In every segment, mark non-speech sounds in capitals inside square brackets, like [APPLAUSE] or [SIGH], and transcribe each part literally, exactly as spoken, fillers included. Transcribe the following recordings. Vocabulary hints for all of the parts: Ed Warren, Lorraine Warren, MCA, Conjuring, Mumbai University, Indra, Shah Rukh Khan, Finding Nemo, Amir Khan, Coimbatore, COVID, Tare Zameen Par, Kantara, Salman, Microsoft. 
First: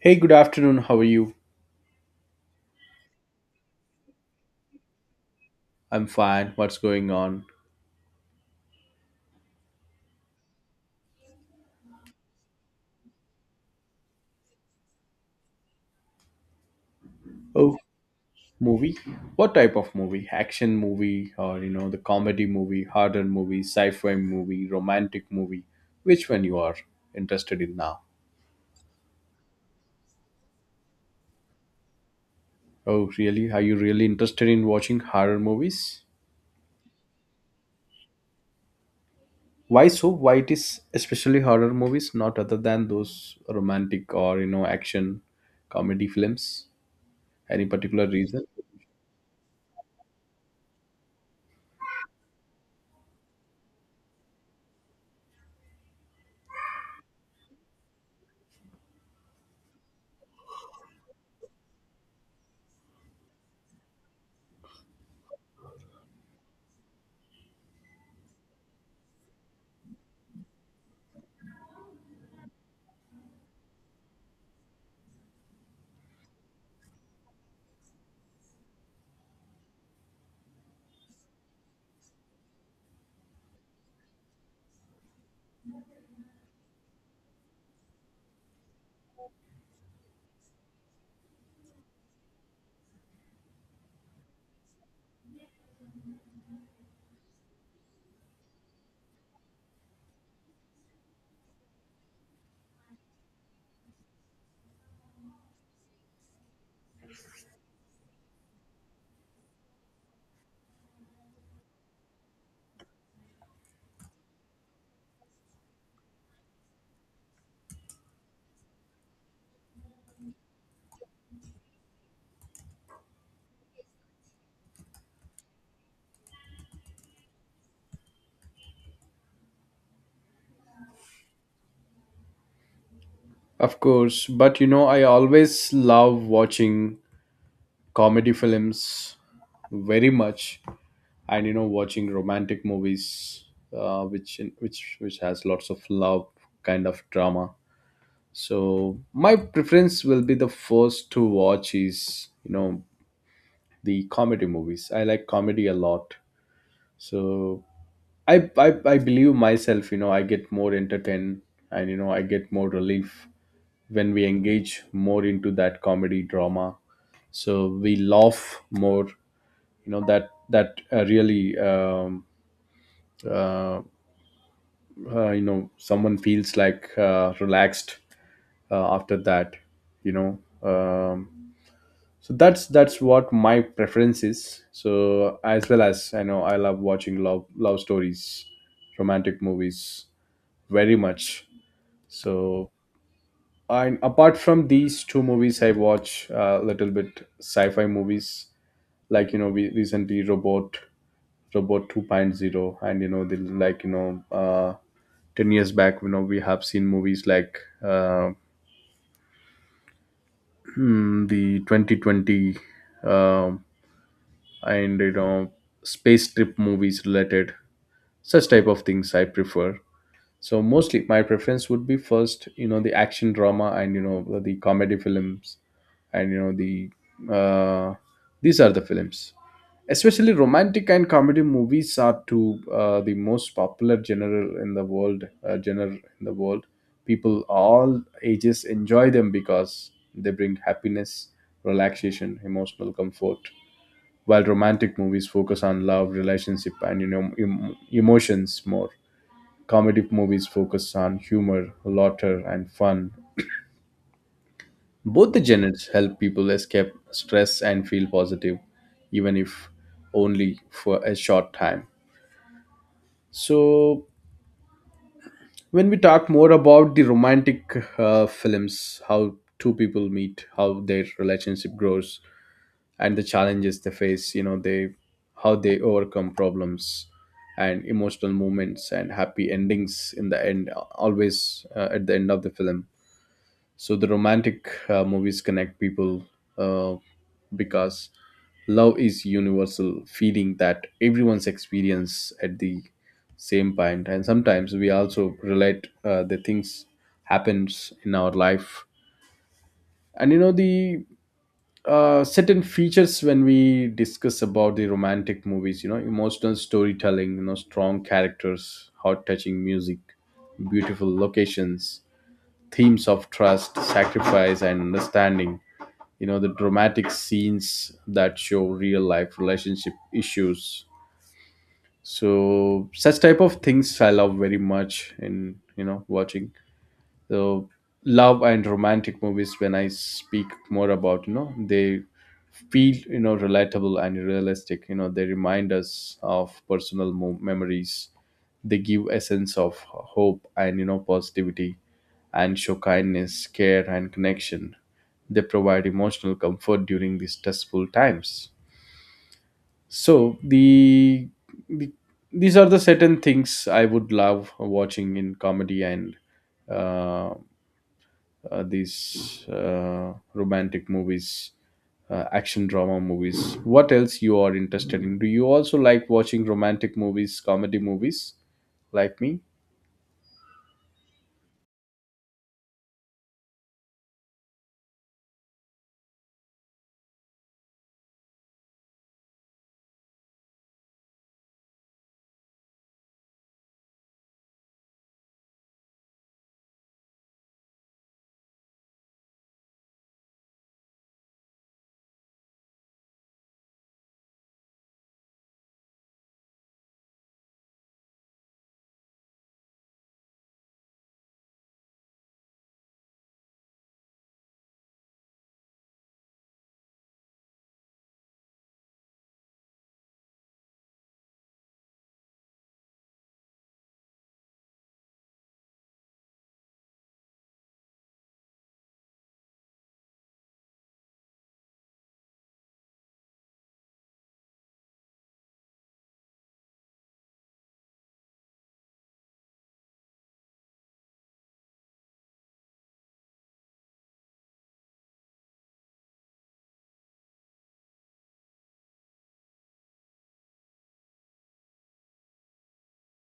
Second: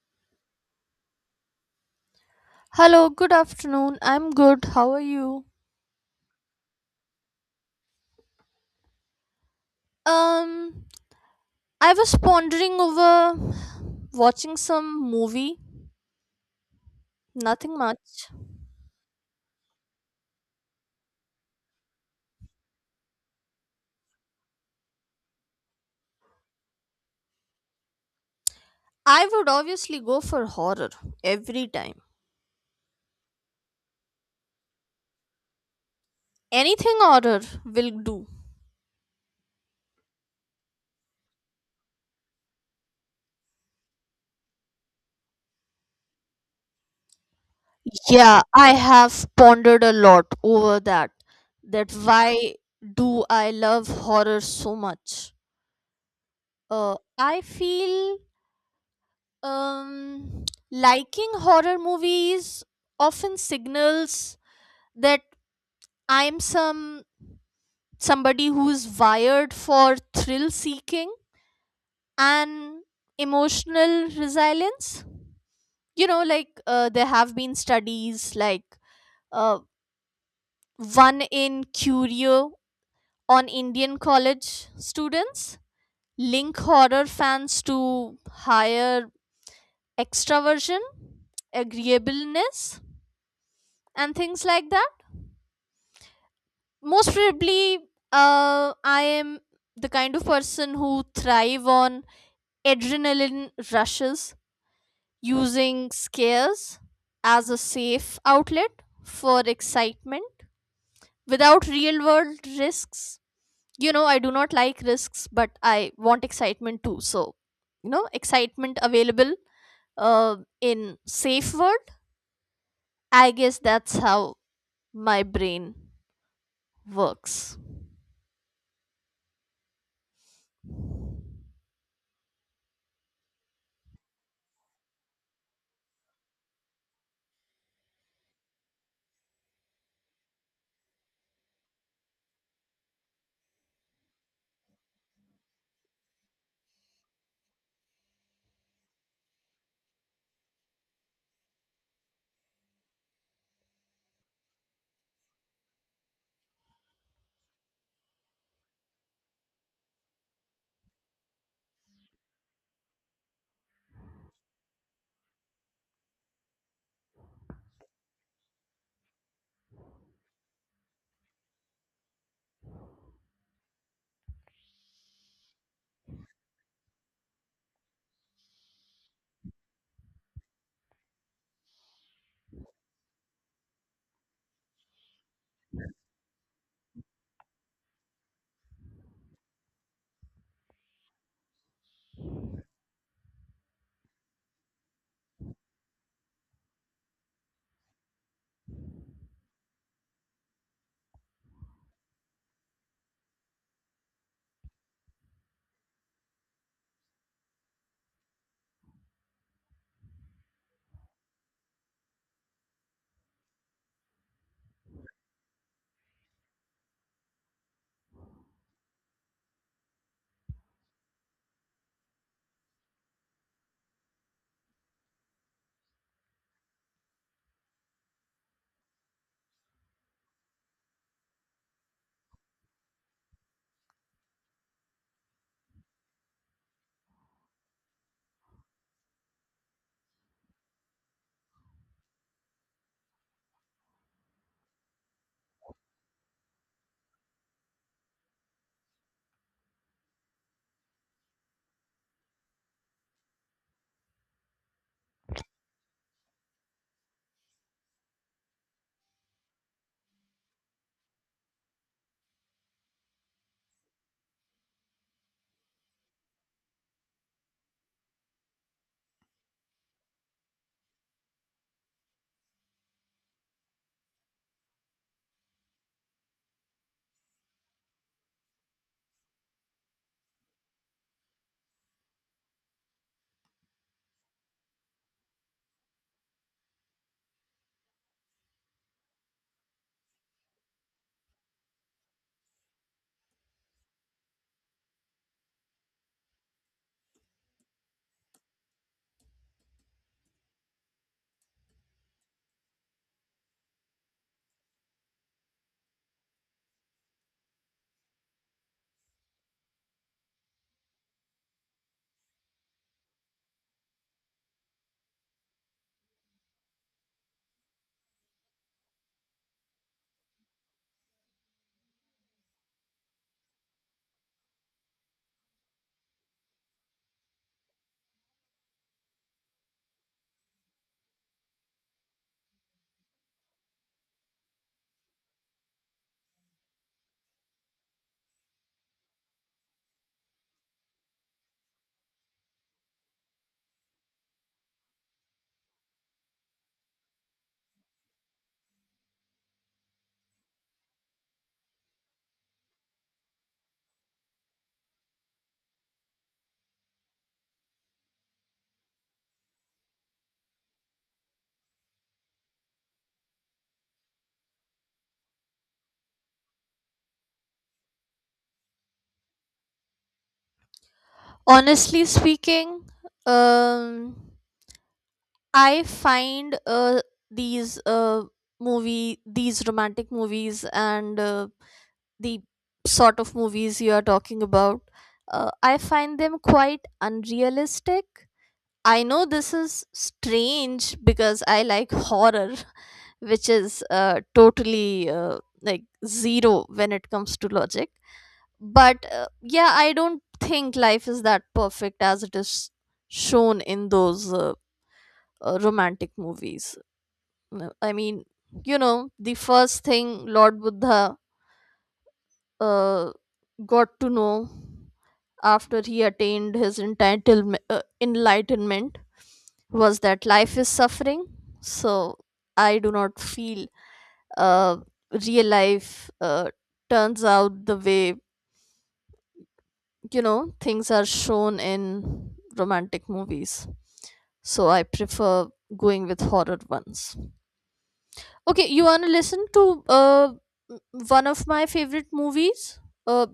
Hey, good afternoon. How are you? Hello, good afternoon. I'm good. How are you? I'm fine. What's going on? Um, I was pondering over watching some movie. Oh, Nothing much. movie? What type of movie? Action movie or you know the comedy movie, horror movie, sci-fi movie, romantic movie? Which one you are interested in now? I would obviously go for horror every time. Oh, really? Are you really interested in watching horror movies? Anything horror will do. Why so? Why it is especially horror movies, not other than those romantic or you know action comedy films? Any particular Yeah, reason? I have pondered a lot over that. That why do I love horror so much? Uh, I feel um liking horror movies often signals that I'm some somebody who's wired for thrill seeking and emotional resilience. You know, like uh, there have been studies like uh, one in Curio on Indian college students link horror fans to higher extraversion, agreeableness, and things like that. Most probably, uh, I am the kind of person who thrive on adrenaline rushes using scares as a safe outlet for excitement without real world risks. You know I do not like risks but I want excitement too, so, you know, excitement available, uh, in safe word. I guess that's how my brain works. Of course, but you know, I always love watching comedy films very much, and you know, watching romantic movies, uh, which which which has lots of love kind of drama. So my preference will be the first to watch is you know the comedy movies. I like comedy a lot. So I I, I believe myself, you know, I get more entertained and you know I get more relief when we engage more into that comedy drama. So we laugh more you know that that uh, really um, uh, uh, you know someone feels like uh, relaxed uh, after that you know um, so that's that's what my preference is. So as well as I know, I love watching love love stories, romantic movies very much. So and apart from these two movies, I watch a little bit sci-fi movies, like you know, we recently robot robot 2.0, and you know, the like you know, uh ten years back, you know, we have seen movies like uh [CLEARS THROAT] the twenty twenty, um and you know, space trip movies related, such type of things I prefer. So mostly my preference would be first, you know, the action drama and you know the comedy films, and you know the uh, these are the films. Especially romantic and comedy movies are two uh, the most popular genre in the world. Uh, genre in the world, people all ages enjoy them because they bring happiness, relaxation, emotional comfort. While romantic movies focus on love, relationship, and you know em- emotions more. Comedy movies focus on humor, laughter, and fun. Both the genres help people escape stress and feel positive, even if only for a short time. So, when we talk more about the romantic uh, films, how two people meet, how their relationship grows, and the challenges they face, you know, they how they overcome problems and emotional moments and happy endings in the end always uh, at the end of the film. So the romantic uh, movies connect people uh, because love is universal feeling that everyone's experience at the same point, and sometimes we also relate uh, the things happens in our life, and you know the uh, certain features when we discuss about the romantic movies, you know, emotional storytelling, you know, strong characters, heart touching music, beautiful locations, themes of trust, sacrifice and understanding, you know, the dramatic scenes that show real life relationship issues. So such type of things I love very much in you know watching. So love and romantic movies, when I speak more about, you know, they feel, you know, relatable and realistic. You know, they remind us of personal mo- memories. They give a sense of hope and, you know, positivity and show kindness, care and connection. They provide emotional comfort during these stressful times. So the, the these are the certain things I would love watching in comedy and uh, uh, these uh, romantic movies, uh, action drama movies. What else you are interested in? Do you also like watching romantic movies, comedy movies, like me? Honestly speaking, um I find uh, these uh, movie, these romantic movies, and uh, the sort of movies you are talking about, uh, I find them quite unrealistic. I know this is strange because I like horror, [LAUGHS] which is uh, totally uh, like zero when it comes to logic. But uh, yeah, I don't think life is that perfect as it is shown in those uh, uh, romantic movies. No, I mean, you know, the first thing Lord Buddha uh, got to know after he attained his entitlem- uh, enlightenment was that life is suffering. So I do not feel, uh, real life uh, turns out the way, you know, things are shown in romantic movies. So I prefer going with horror ones. Okay, you wanna listen to uh m- one of my favorite movies? Uh,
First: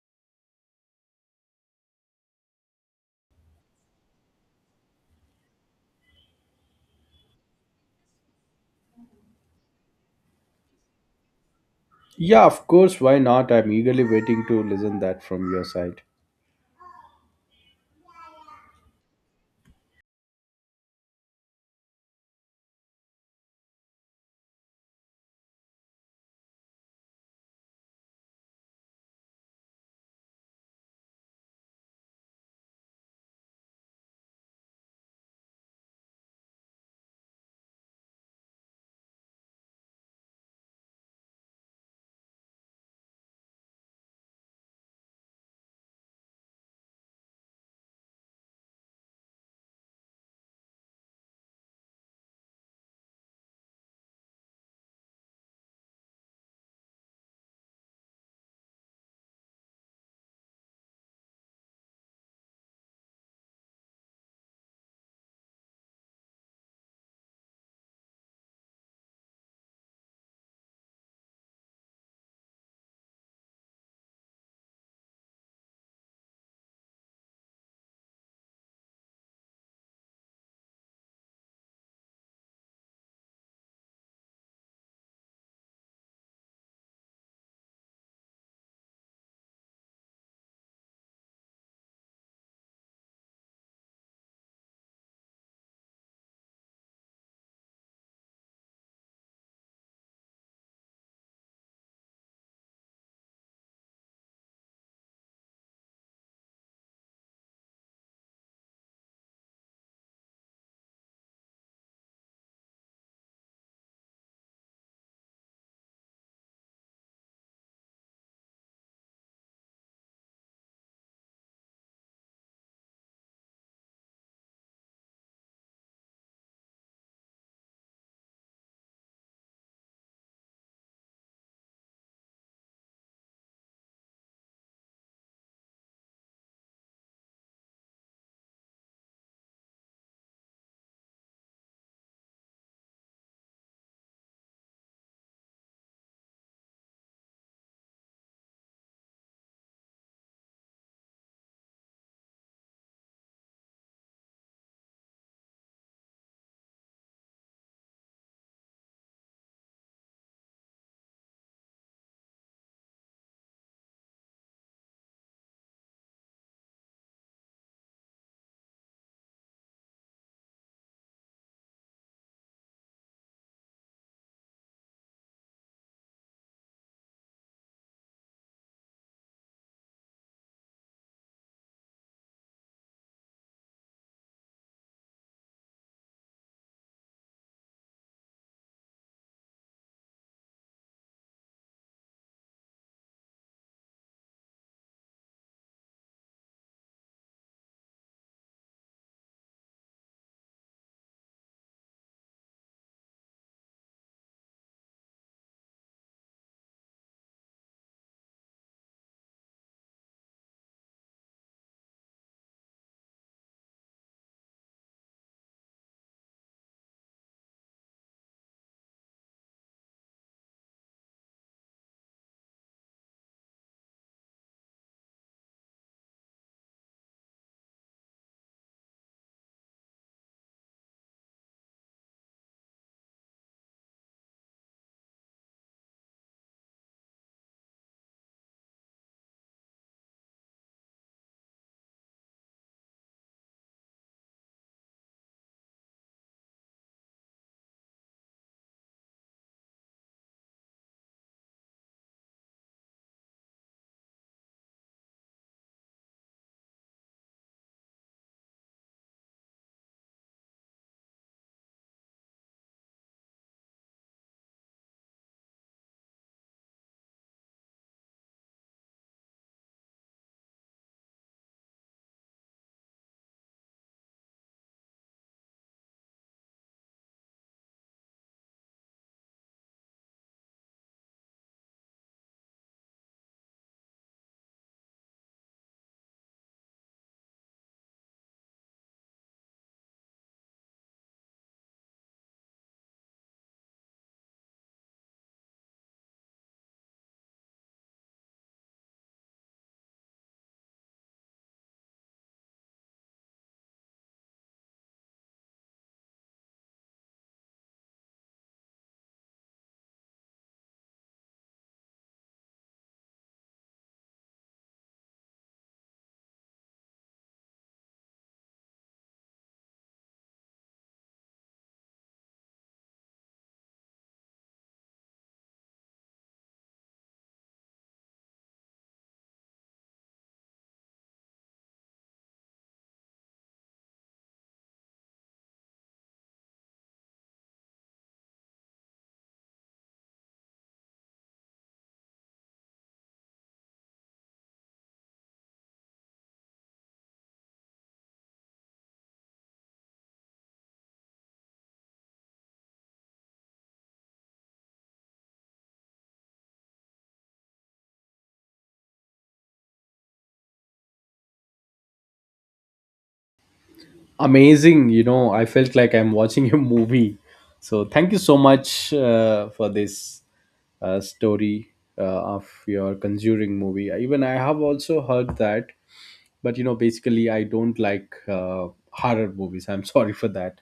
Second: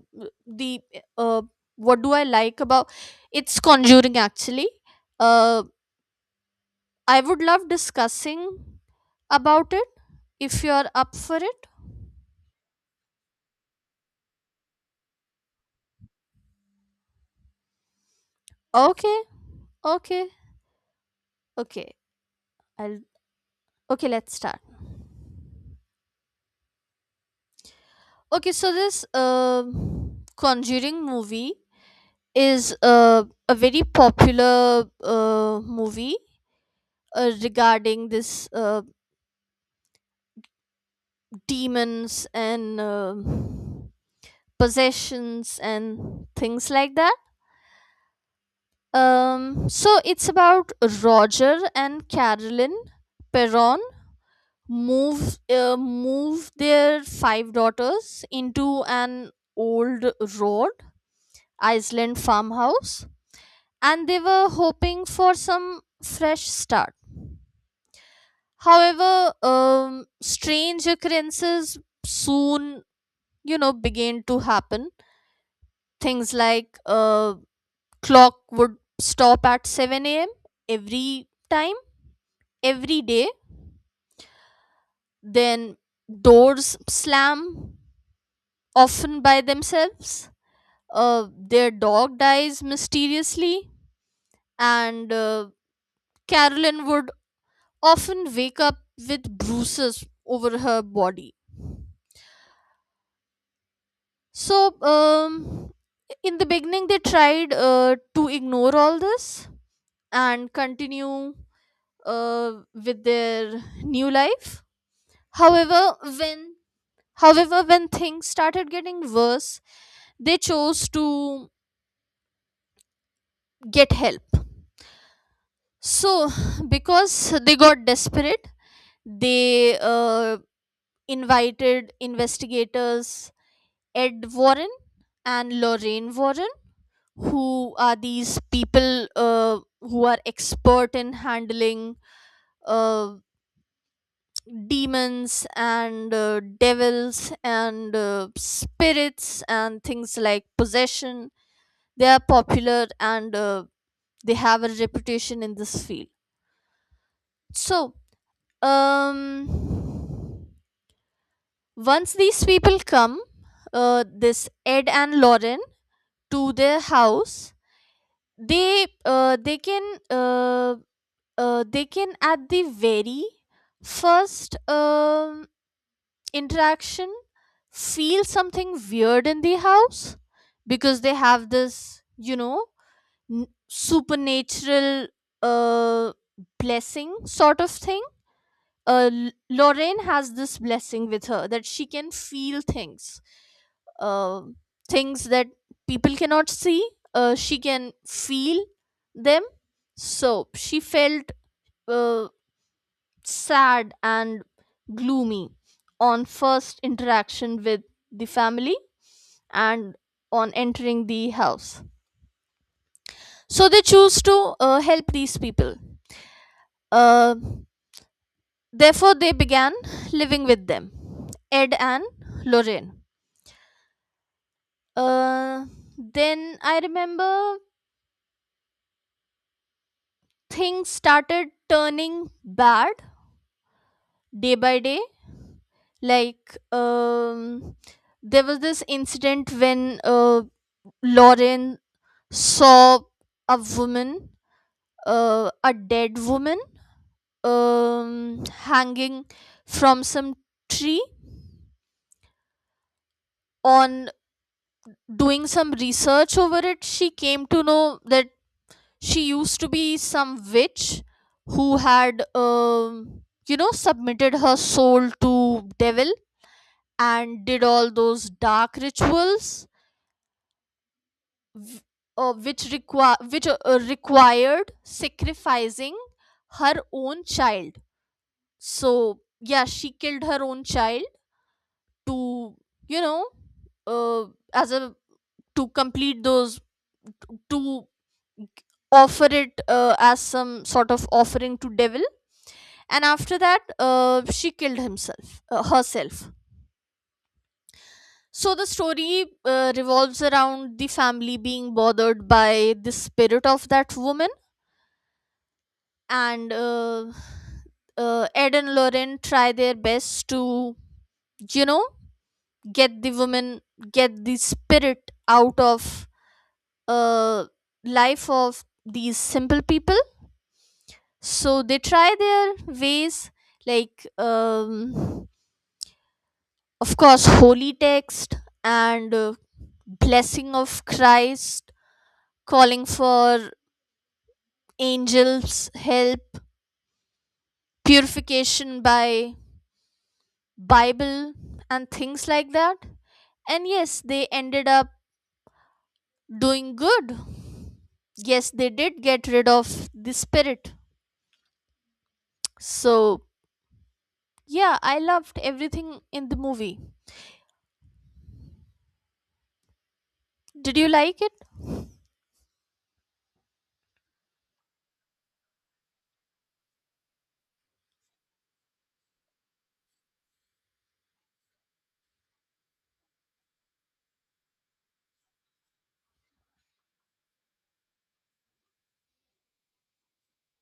the uh, what do I like about? It's Conjuring actually. Uh, I would love discussing about it if you're up for it. Yeah, of course. Why not? I'm eagerly waiting to listen that from your side. Okay, okay, okay. I'll okay. Let's start. Okay, so this uh, Conjuring movie is uh, a very popular uh, movie uh, regarding this, uh, demons and um possessions and things like that. Um, so it's about Roger and Carolyn Perron move uh, move their five daughters into an old road Iceland farmhouse, and they were hoping for some fresh start. However, um, strange occurrences soon, you know, began to happen. Things like, uh, clock would stop at seven a m a.m every time, every day. Then doors slam often by themselves, uh, their dog dies mysteriously, and uh, Carolyn would often wake up with bruises over her body. So um, in the beginning they tried uh, to ignore all this and continue uh, with their new life. However, when however when things started getting worse, they chose to get help. So, because they got desperate, they, uh, invited investigators Ed Warren and Lorraine Warren, who are these people, uh, who are expert in handling, uh, demons and uh, devils and uh, spirits and things like possession. They are popular and, uh, they have a reputation in this field. So um once these people come, uh, this Ed and Lauren, to their house, they uh, they can uh, uh, they can at the very first um interaction feel something weird in the house because they have this, you know, n- supernatural uh blessing sort of thing. Uh L- lorraine has this blessing with her that she can feel things, uh, things that people cannot see. Uh she can feel them. So she felt, uh, sad and gloomy on first interaction with the family and on entering the house. So they choose to uh, help these people. Uh, Therefore, they began living with them, Ed and Lorraine. Uh, then I remember things started turning bad day by day. Like um, there was this incident when, uh, Lauren saw a woman, uh, a dead woman, um, hanging from some tree. On doing some research over it, she came to know that she used to be some witch who had, um, you know, submitted her soul to devil and did all those dark rituals. W- Uh, which require which uh, uh, Required sacrificing her own child. So yeah, she killed her own child to, you know, uh, as a to complete those to offer it uh, as some sort of offering to devil, and after that, uh, she killed himself uh, herself. So the story, uh, revolves around the family being bothered by the spirit of that woman, and uh, uh, Ed and Lauren try their best to, you know, get the women get the spirit out of uh life of these simple people. So they try their ways, like um of course holy text and, uh, blessing of Christ, calling for angels help, purification by bible, and things like that. And yes, they ended up doing good. Yes, they did get rid of the spirit. So, yeah, I loved everything in the movie. Did you like it? Uh, Amazing. You know, I felt like I'm watching a movie. So thank you so much uh, for this uh, story uh, of your Conjuring movie. Even I have also heard that, but you know, basically I don't like uh, horror movies. I'm [LAUGHS] sorry for that.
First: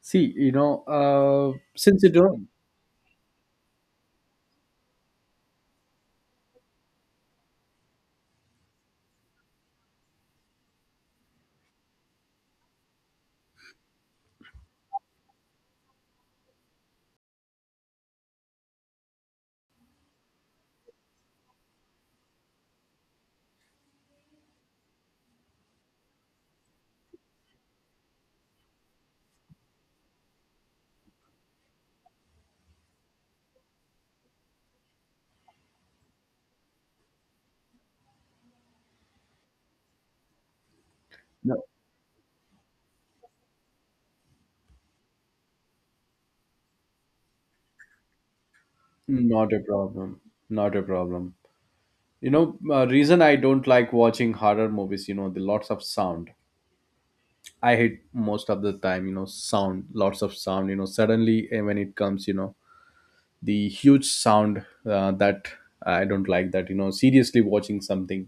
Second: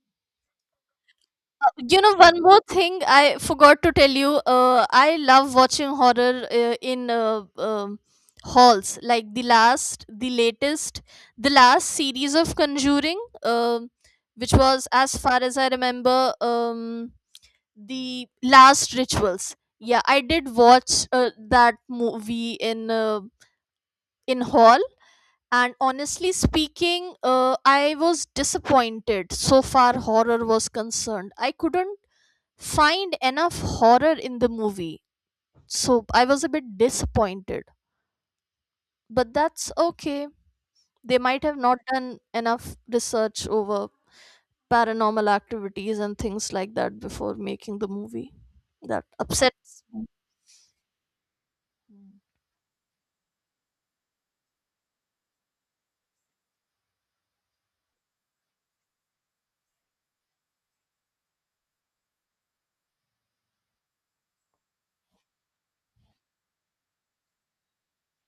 See, you know, uh, You since you know, one don't. more thing I forgot to tell you. Uh, I love watching horror uh, in uh, um halls. Like the last, the latest, the last series of Conjuring, um which was, as far as I remember, um, the last rituals. Yeah, I did watch uh, that movie in, uh, in hall, and honestly speaking, uh, I was disappointed. So far horror was concerned, I couldn't find enough horror in the movie, so I was a bit disappointed. But that's okay. They might have No, not done enough research over paranormal activities and things like that before making the movie. That not a upsets me. problem, not a problem. You know, uh, reason I don't like watching horror movies, you know, the lots of sound I hate. Most of the time, you know, sound, lots of sound, you know, suddenly eh, when it comes, you know, the huge sound, uh, that I don't like that, you know, seriously watching something.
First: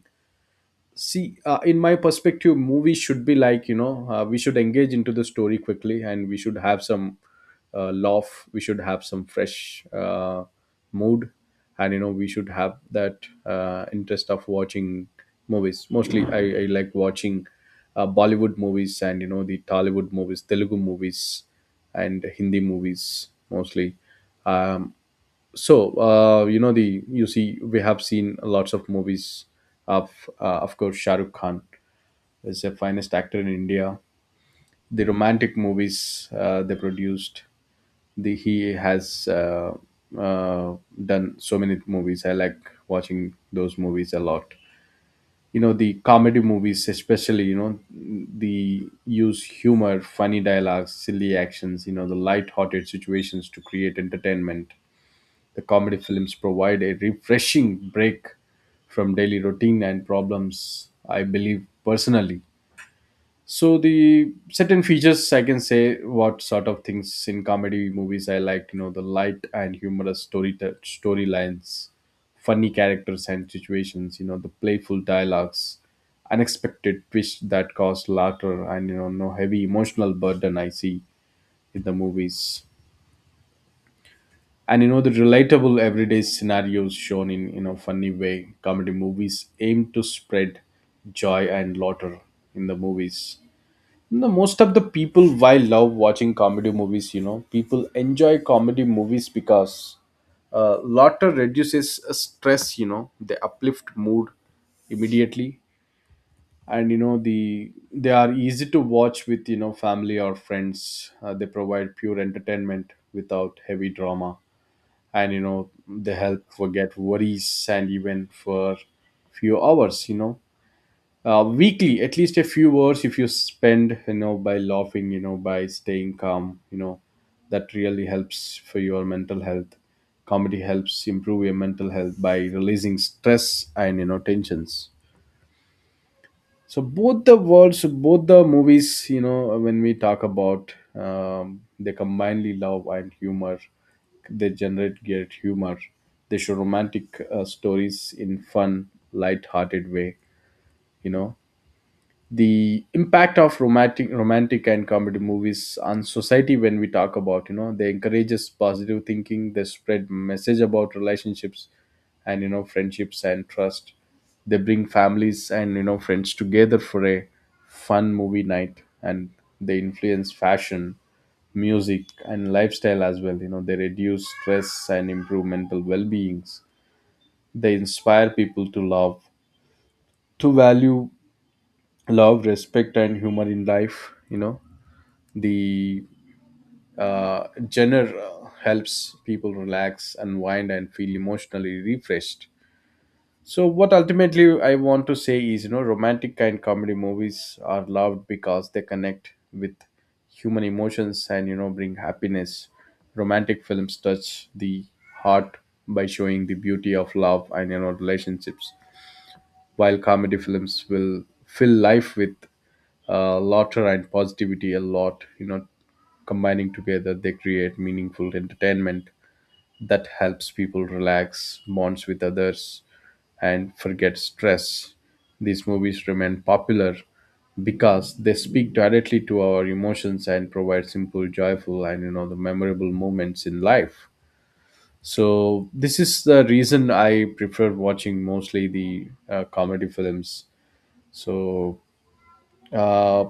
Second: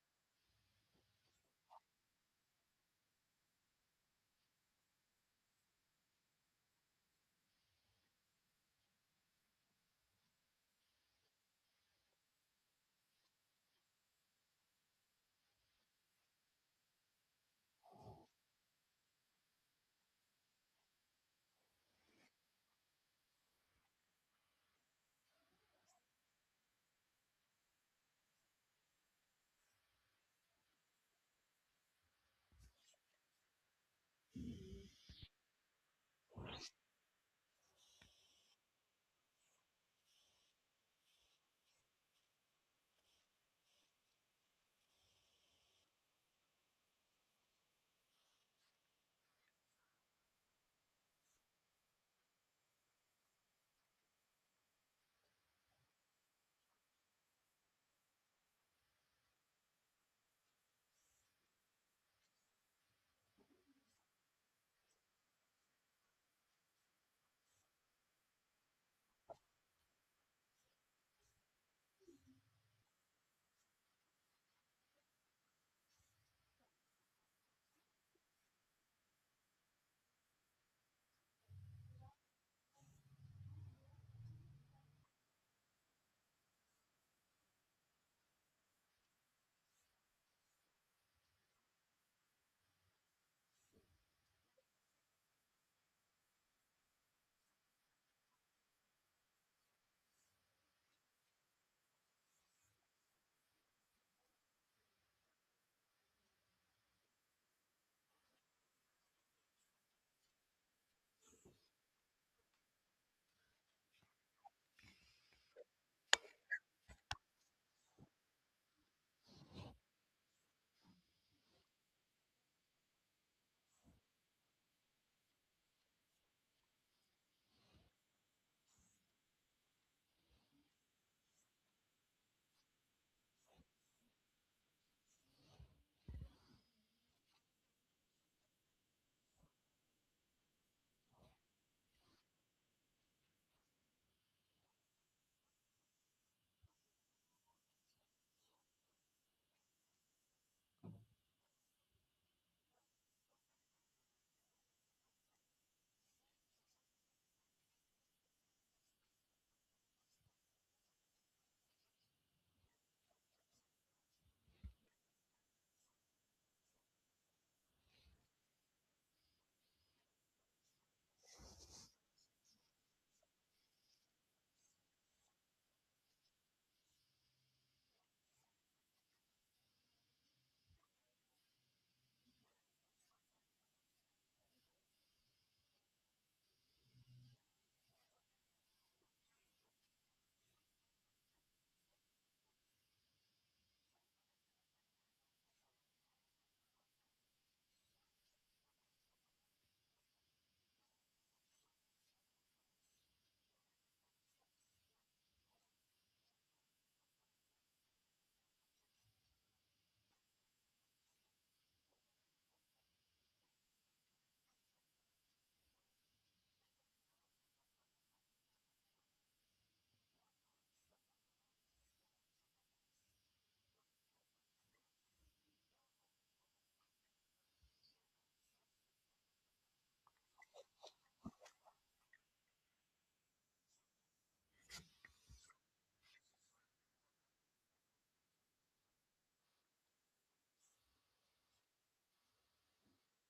See, uh, in my perspective movies should be like, you know, uh, we should engage into the story quickly and we should have some uh, laugh, we should have some fresh uh, mood, and you know we should have that uh, interest of watching movies. Mostly i, I like watching uh, Bollywood movies, and you know the Tollywood movies, Telugu movies and Hindi movies mostly. um, so uh, you know the you see we have seen lots of movies of uh, of course Shah Rukh Khan is the finest actor in India. The romantic movies uh, they produced, the he has uh, uh, done so many movies. I like watching those movies a lot. You know the comedy movies, especially you know the use humor, funny dialogues, silly actions. You know the light-hearted situations to create entertainment. The comedy films provide a refreshing break from daily routine and problems, I believe personally. So the certain features I can say what sort of things in comedy movies I like, you know, the light and humorous story storylines, funny characters and situations, you know, the playful dialogues, unexpected twist that cause laughter, and you know no heavy emotional burden I see in the movies. And you know the relatable everyday scenarios shown in you know funny way, comedy movies aim to spread joy and laughter in the movies. The most of the people why love watching comedy movies, you know, people enjoy comedy movies because uh, laughter reduces uh, stress, you know they uplift mood immediately, and you know the they are easy to watch with you know family or friends. uh, they provide pure entertainment without heavy drama, and you know they help forget worries, and even for few hours you know, uh, weekly at least a few hours if you spend, you know, by laughing, you know, by staying calm, you know, that really helps for your mental health. Comedy helps improve your mental health by releasing stress and you know tensions. So both the worlds, both the movies, you know, when we talk about, um, they combinely love and humor, they generate great humor, they show romantic uh, stories in fun light-hearted way, you know. The impact of romantic romantic and comedy movies on society when we talk about, you know, they encourages positive thinking, they spread message about relationships and you know friendships and trust. They bring families and you know friends together for a fun movie night, and they influence fashion, music and lifestyle as well. You know they reduce stress and improve mental well-beings, they inspire people to love, to value love, respect and humor in life. You know the uh, genre uh, helps people relax, unwind and feel emotionally refreshed. So what ultimately I want to say is, you know, romantic kind comedy movies are loved because they connect with human emotions and you know bring happiness. Romantic films touch the heart by showing the beauty of love and you know relationships, while comedy films will fill life with uh, laughter and positivity a lot. You know combining together they create meaningful entertainment that helps people relax, bonds with others, and forget stress. These movies remain popular because they speak directly to our emotions and provide simple, joyful and you know the memorable moments in life. So this is the reason I prefer watching mostly the uh, comedy films. So, uh,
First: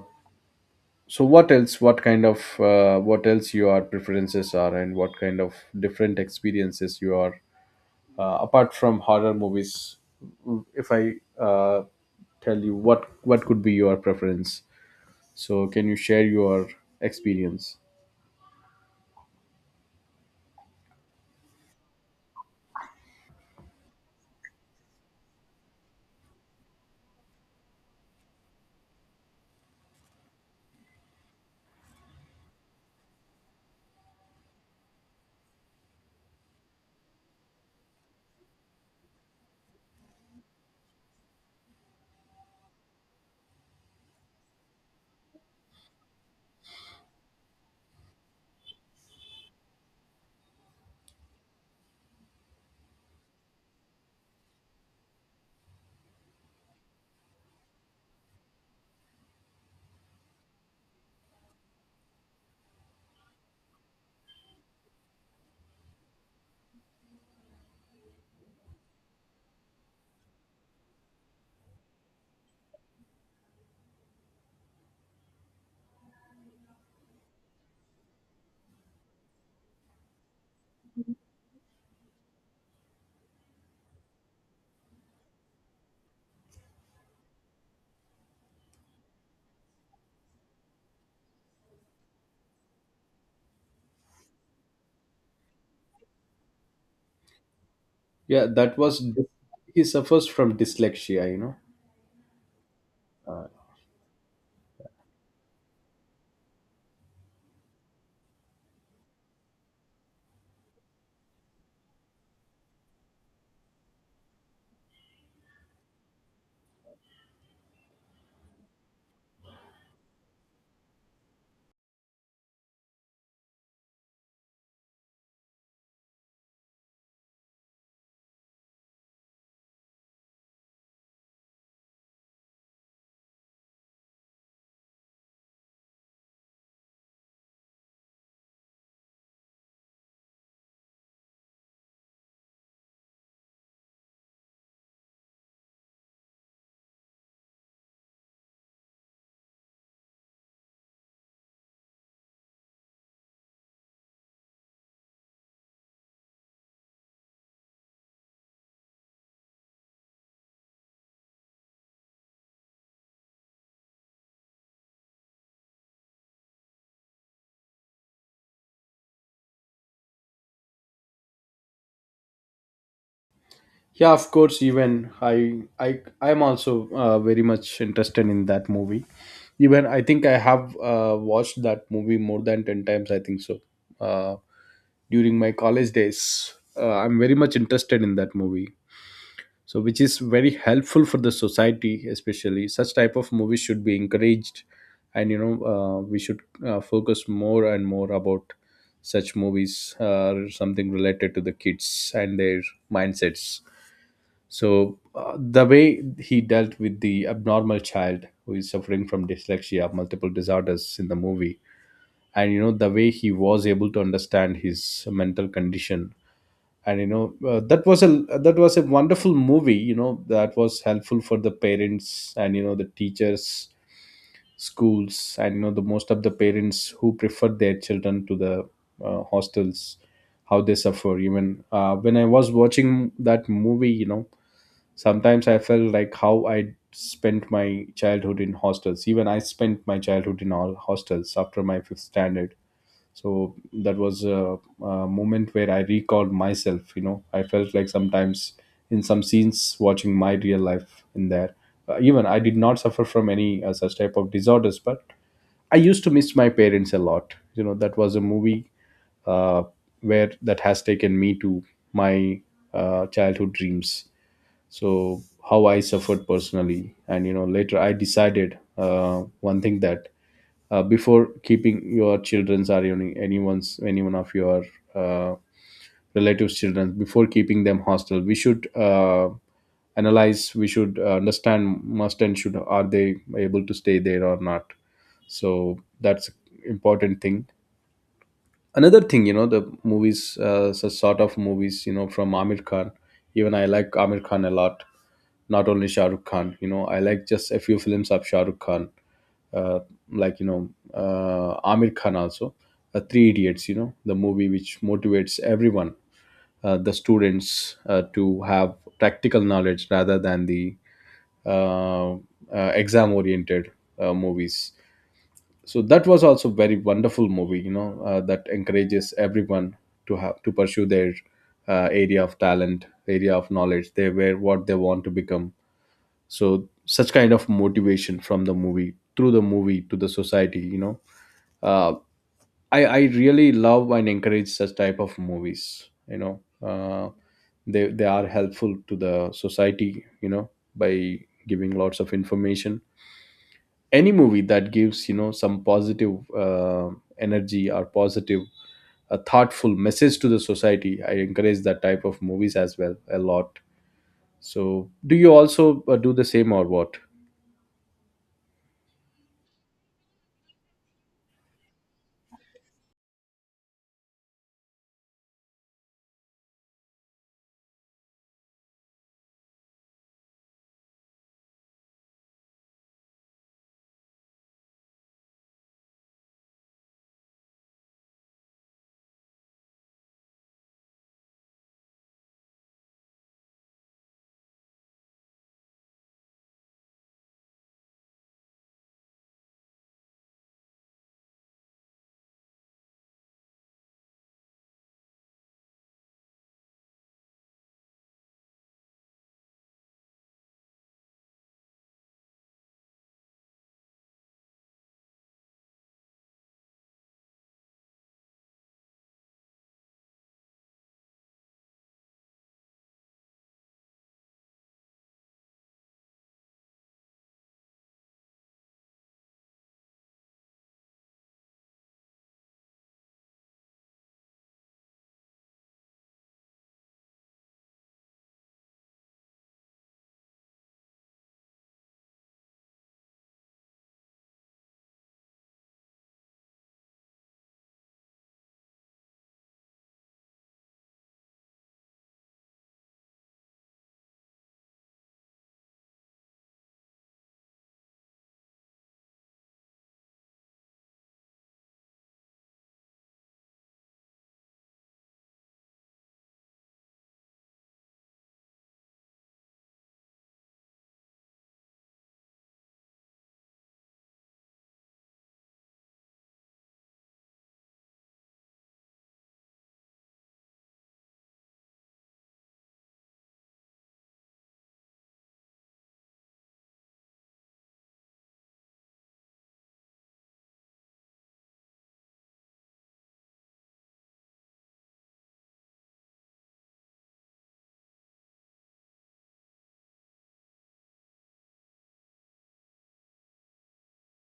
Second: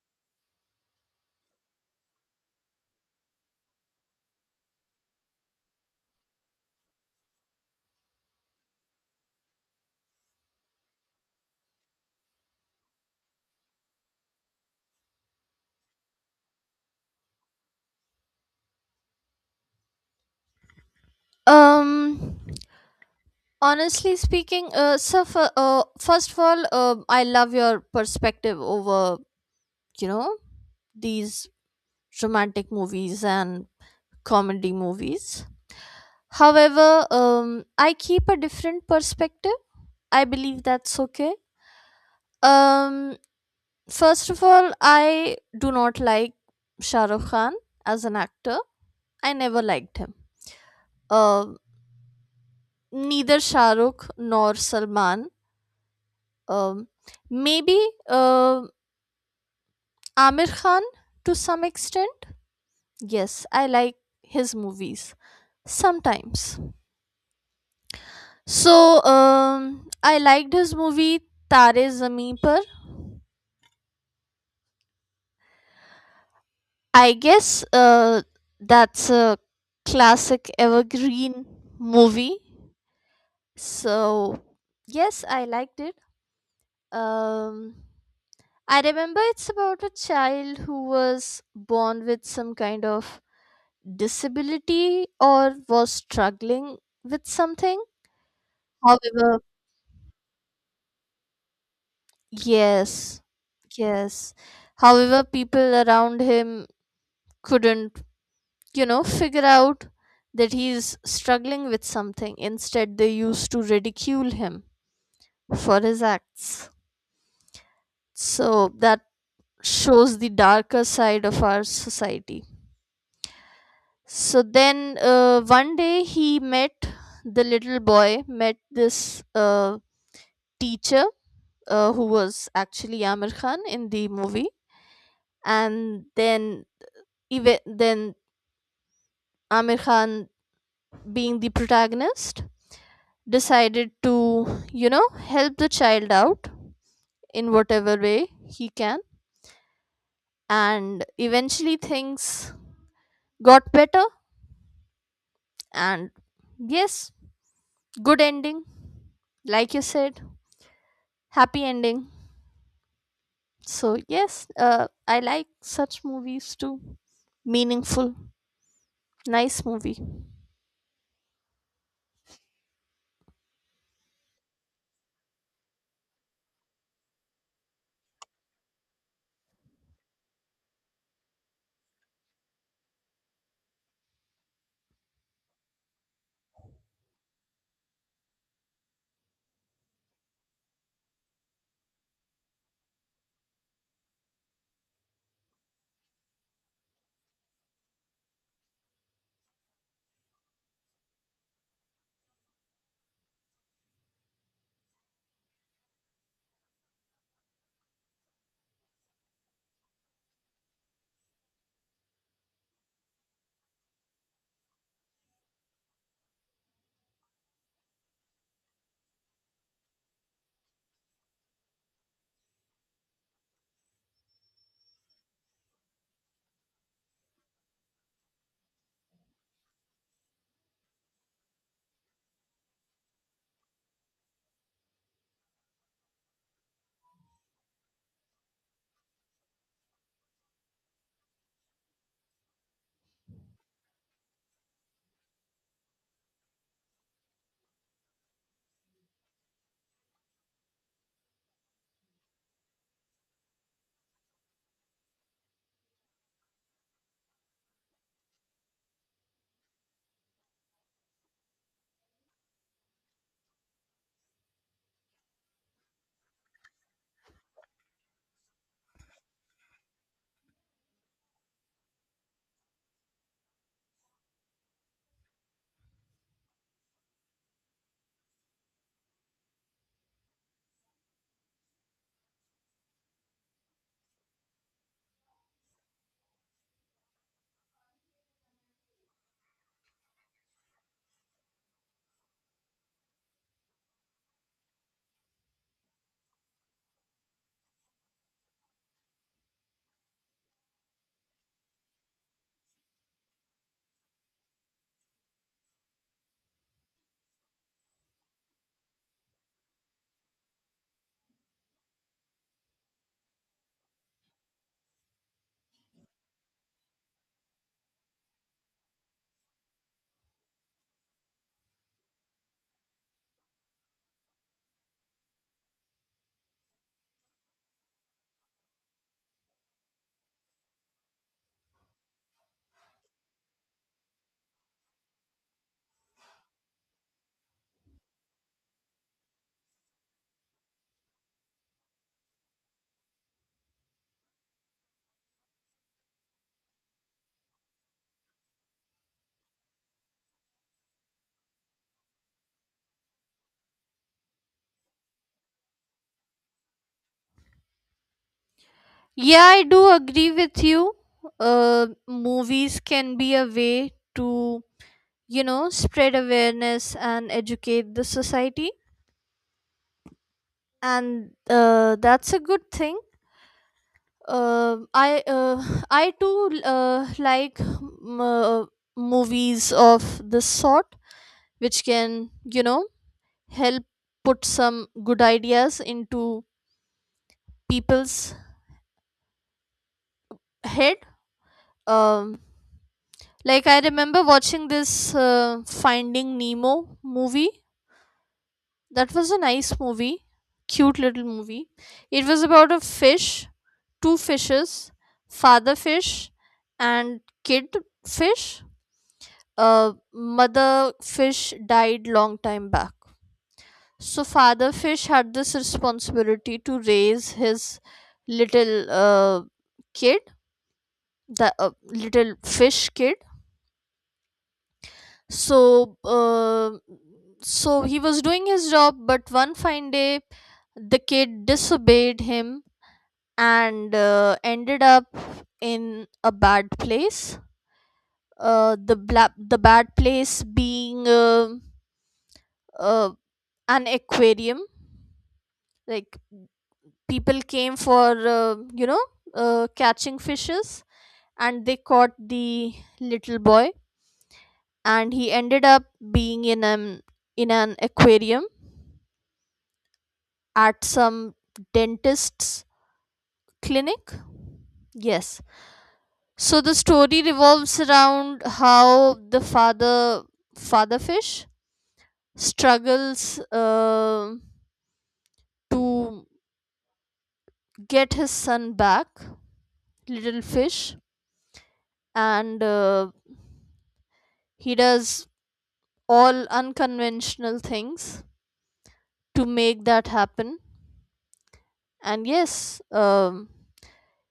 so what else? What kind of uh, what else your preferences are, and what kind of different experiences you are uh, apart from horror movies? If I uh, tell you what what could be your preference, so can you share your experience? um Honestly speaking, uh, so for, uh, first of all, uh, I love your perspective over, you know, these romantic movies and comedy movies. However, um, I keep a different perspective. I believe that's okay. um, First of all, I do not like Shah Rukh Khan as an actor. I never liked him. Um, neither Shah Rukh nor Salman, um, maybe, uh, Amir Khan to some extent. Yes, I like his movies sometimes. So um, I liked his movie Tare Zameen Par. I guess, uh, that's a classic evergreen movie. So yes, I liked it. Um, I remember it's about a child who was born with some kind of disability or was struggling with something. Yeah, that was dys- However, he suffers from dyslexia, you know. yes, yes. However, people around him couldn't, you know, figure out that he's struggling with something. Instead, they used to ridicule him for his acts. So that shows the darker side of our society. So then, uh, one day he met the little boy, met this uh, teacher, uh, who was actually Amir Khan in the movie, and then even then Amir Khan, being the protagonist, decided to, you know, help the child out in whatever way he can. And eventually things got better. And yes, good ending. Like you said, happy ending. So, yes, uh, I like such movies too. Meaningful, nice movie. Yeah, of course. Even I, I, I'm also uh, very much interested in that movie. Even I think I have uh, watched that movie more than ten times. I think so. Uh, during my college days, uh, I'm very much interested in that movie. So, which is very helpful for the society, especially such type of movies should be encouraged, and you know, uh, we should uh, focus more and more about such movies, uh, something related to the kids and their mindsets. So uh, the way he dealt with the abnormal child who is suffering from dyslexia, multiple disorders in the movie, and you know the way he was able to understand his mental condition, and you know uh, that was a that was a wonderful movie. You know that was helpful for the parents and you know the teachers, schools, and you know the most of the parents who preferred their children to the uh, hostels, how they suffer. Even uh, when I was watching that movie, you know, sometimes I felt like how I spent my childhood in hostels. Even I spent my childhood in all hostels after my fifth standard. So that was a, a moment where I recalled myself. You know, I felt like sometimes in some scenes watching my real life in there. Uh, even I did not suffer from any uh, such type of disorders, but I used to miss my parents a lot. You know, that was a movie uh, where that has taken me to my uh, childhood dreams. So how I suffered personally, and you know later I decided uh, one thing that uh, before keeping your children's or any, anyone's, anyone of your uh, relatives children, before keeping them hostel, we should uh, analyze, we should uh, understand must and should, are they able to stay there or not. So that's important thing. Another thing, you know, the movies, uh, such sort of movies, you know, from Amir Khan. Even I like Amir Khan a lot, not only Shah Rukh Khan. You know, I like just a few films of Shah Rukh Khan. uh, like, you know, uh, Amir Khan also, uh, Three Idiots, you know, the movie which motivates everyone, uh, the students, uh, to have practical knowledge rather than the uh, uh, exam oriented uh, movies. So that was also very wonderful movie, you know, uh, that encourages everyone to have to pursue their uh, area of talent, area of knowledge, they were what they want to become. So such kind of motivation from the movie, through the movie to the society, you know, uh, i i really love and encourage such type of movies, you know, uh, they they are helpful to the society, you know, by giving lots of information. Any movie that gives, you know, some positive uh, energy or positive, a thoughtful message to the society, I encourage that type of movies as well a lot. So do you also uh, do the same or what? Yeah, I do agree with you. Uh, movies can be a way to, you know, spread awareness and educate the society, and uh, that's a good thing. Uh, i uh, [SIGHS] i too uh, like m- uh, movies of this sort which can, you know, help put some good ideas into people's head. um, like I remember watching this uh, finding nemo movie. That was a nice movie, cute little movie. It was about a fish, two fishes, father fish and kid fish. Uh, mother fish died long time back. So father fish had this responsibility to raise his little uh, kid, the uh, little fish kid. So uh, so he was doing his job, but one fine day the kid disobeyed him and, uh, ended up in a bad place. Uh, the bla- the bad place being, uh, uh, an aquarium. Like people came for, uh, you know, uh, catching fishes, and they caught the little boy, and he ended up being in an in an aquarium at some dentist's clinic. Yes, so the story revolves around how the father father fish struggles, uh, to get his son back, little fish, and, uh, he does all unconventional things to make that happen. And yes, um,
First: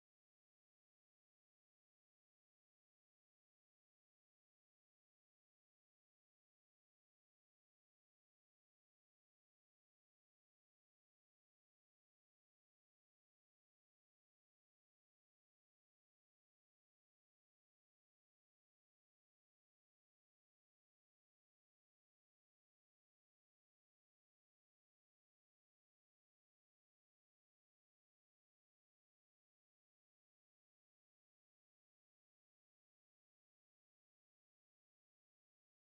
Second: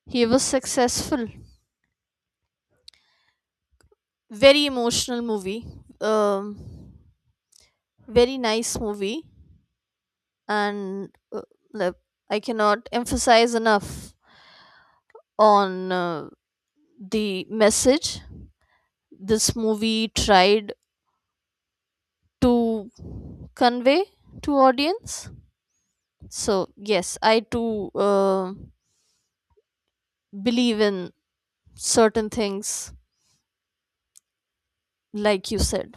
he was successful. Very emotional movie. Um, Very nice movie, and, uh, like, I cannot emphasize enough on, uh, the message this movie tried to convey to audience. So yes, i too uh, believe in certain things, like you said.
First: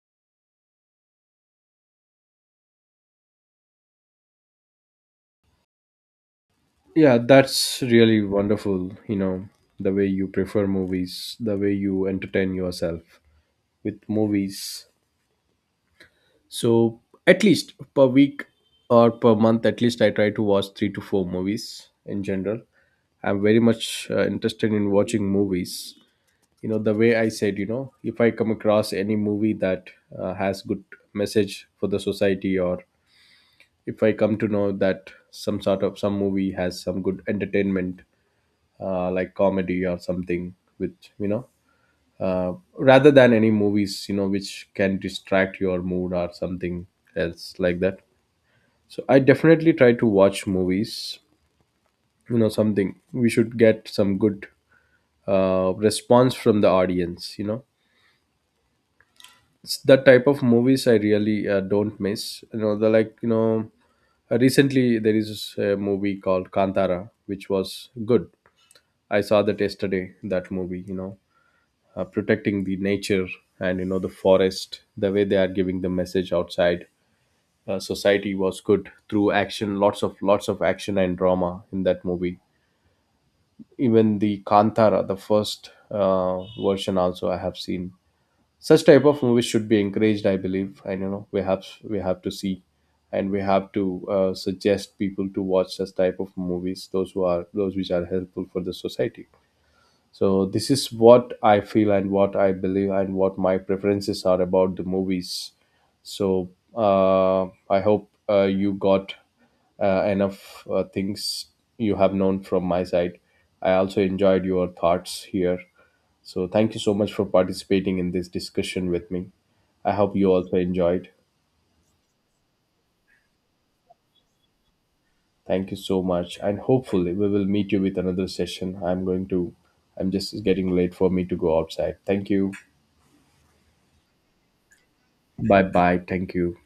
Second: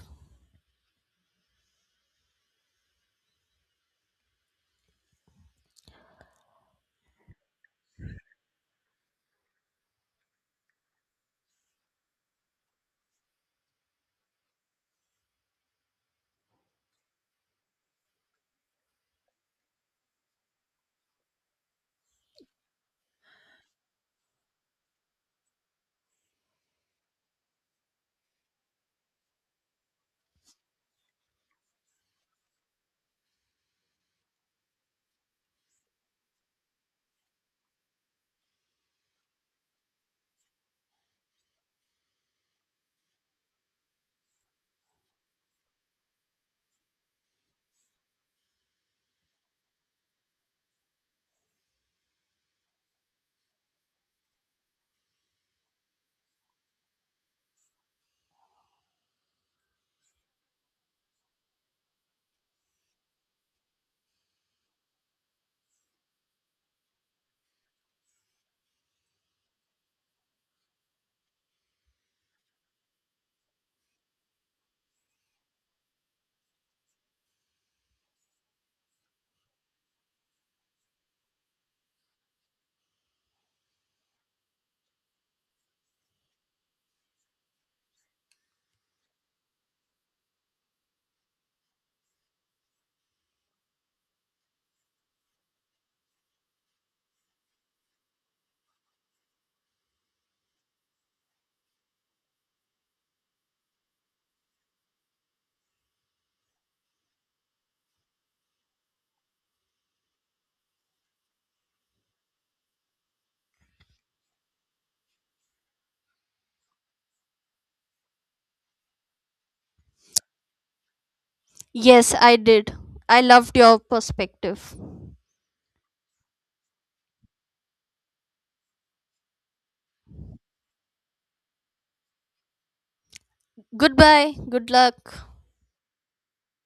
Yeah, that's really wonderful, you know, the way you prefer movies, the way you entertain yourself with movies. So at least per week or per month, at least I try to watch three to four movies in general. I'm very much uh, interested in watching movies. You know, the way I said, you know, if I come across any movie that uh, has good message for the society, or if I come to know that some sort of some movie has some good entertainment, uh, like comedy or something, which you know, uh, rather than any movies, you know, which can distract your mood or something else like that. So I definitely try to watch movies, you know, something we should get some good uh, response from the audience, you know. It's the type of movies I really uh, don't miss. You know, the, like, you know, uh, recently there is a movie called Kantara, which was good. I saw that yesterday. That movie, you know, uh, protecting the nature and you know the forest. The way they are giving the message outside uh, society was good through action. Lots of lots of action and drama in that movie. Even the Kantara, the first uh, version also I have seen. Such type of movies should be encouraged, I believe. I don't know, we have, we have to see, and we have to uh, suggest people to watch such type of movies, those who are, those which are helpful for the society. So this is what I feel and what I believe and what my preferences are about the movies. So uh, I hope uh, you got uh, enough uh, things you have known from my side. I also enjoyed your thoughts here. So, thank you so much for participating in this discussion with me. I hope you also enjoyed. Yes, I did. I loved your perspective. Thank you so much, and hopefully we will meet you with another session. I'm going to. I'm just, it's getting late for me to go outside. Thank you. Goodbye, good luck. Bye bye. Thank you.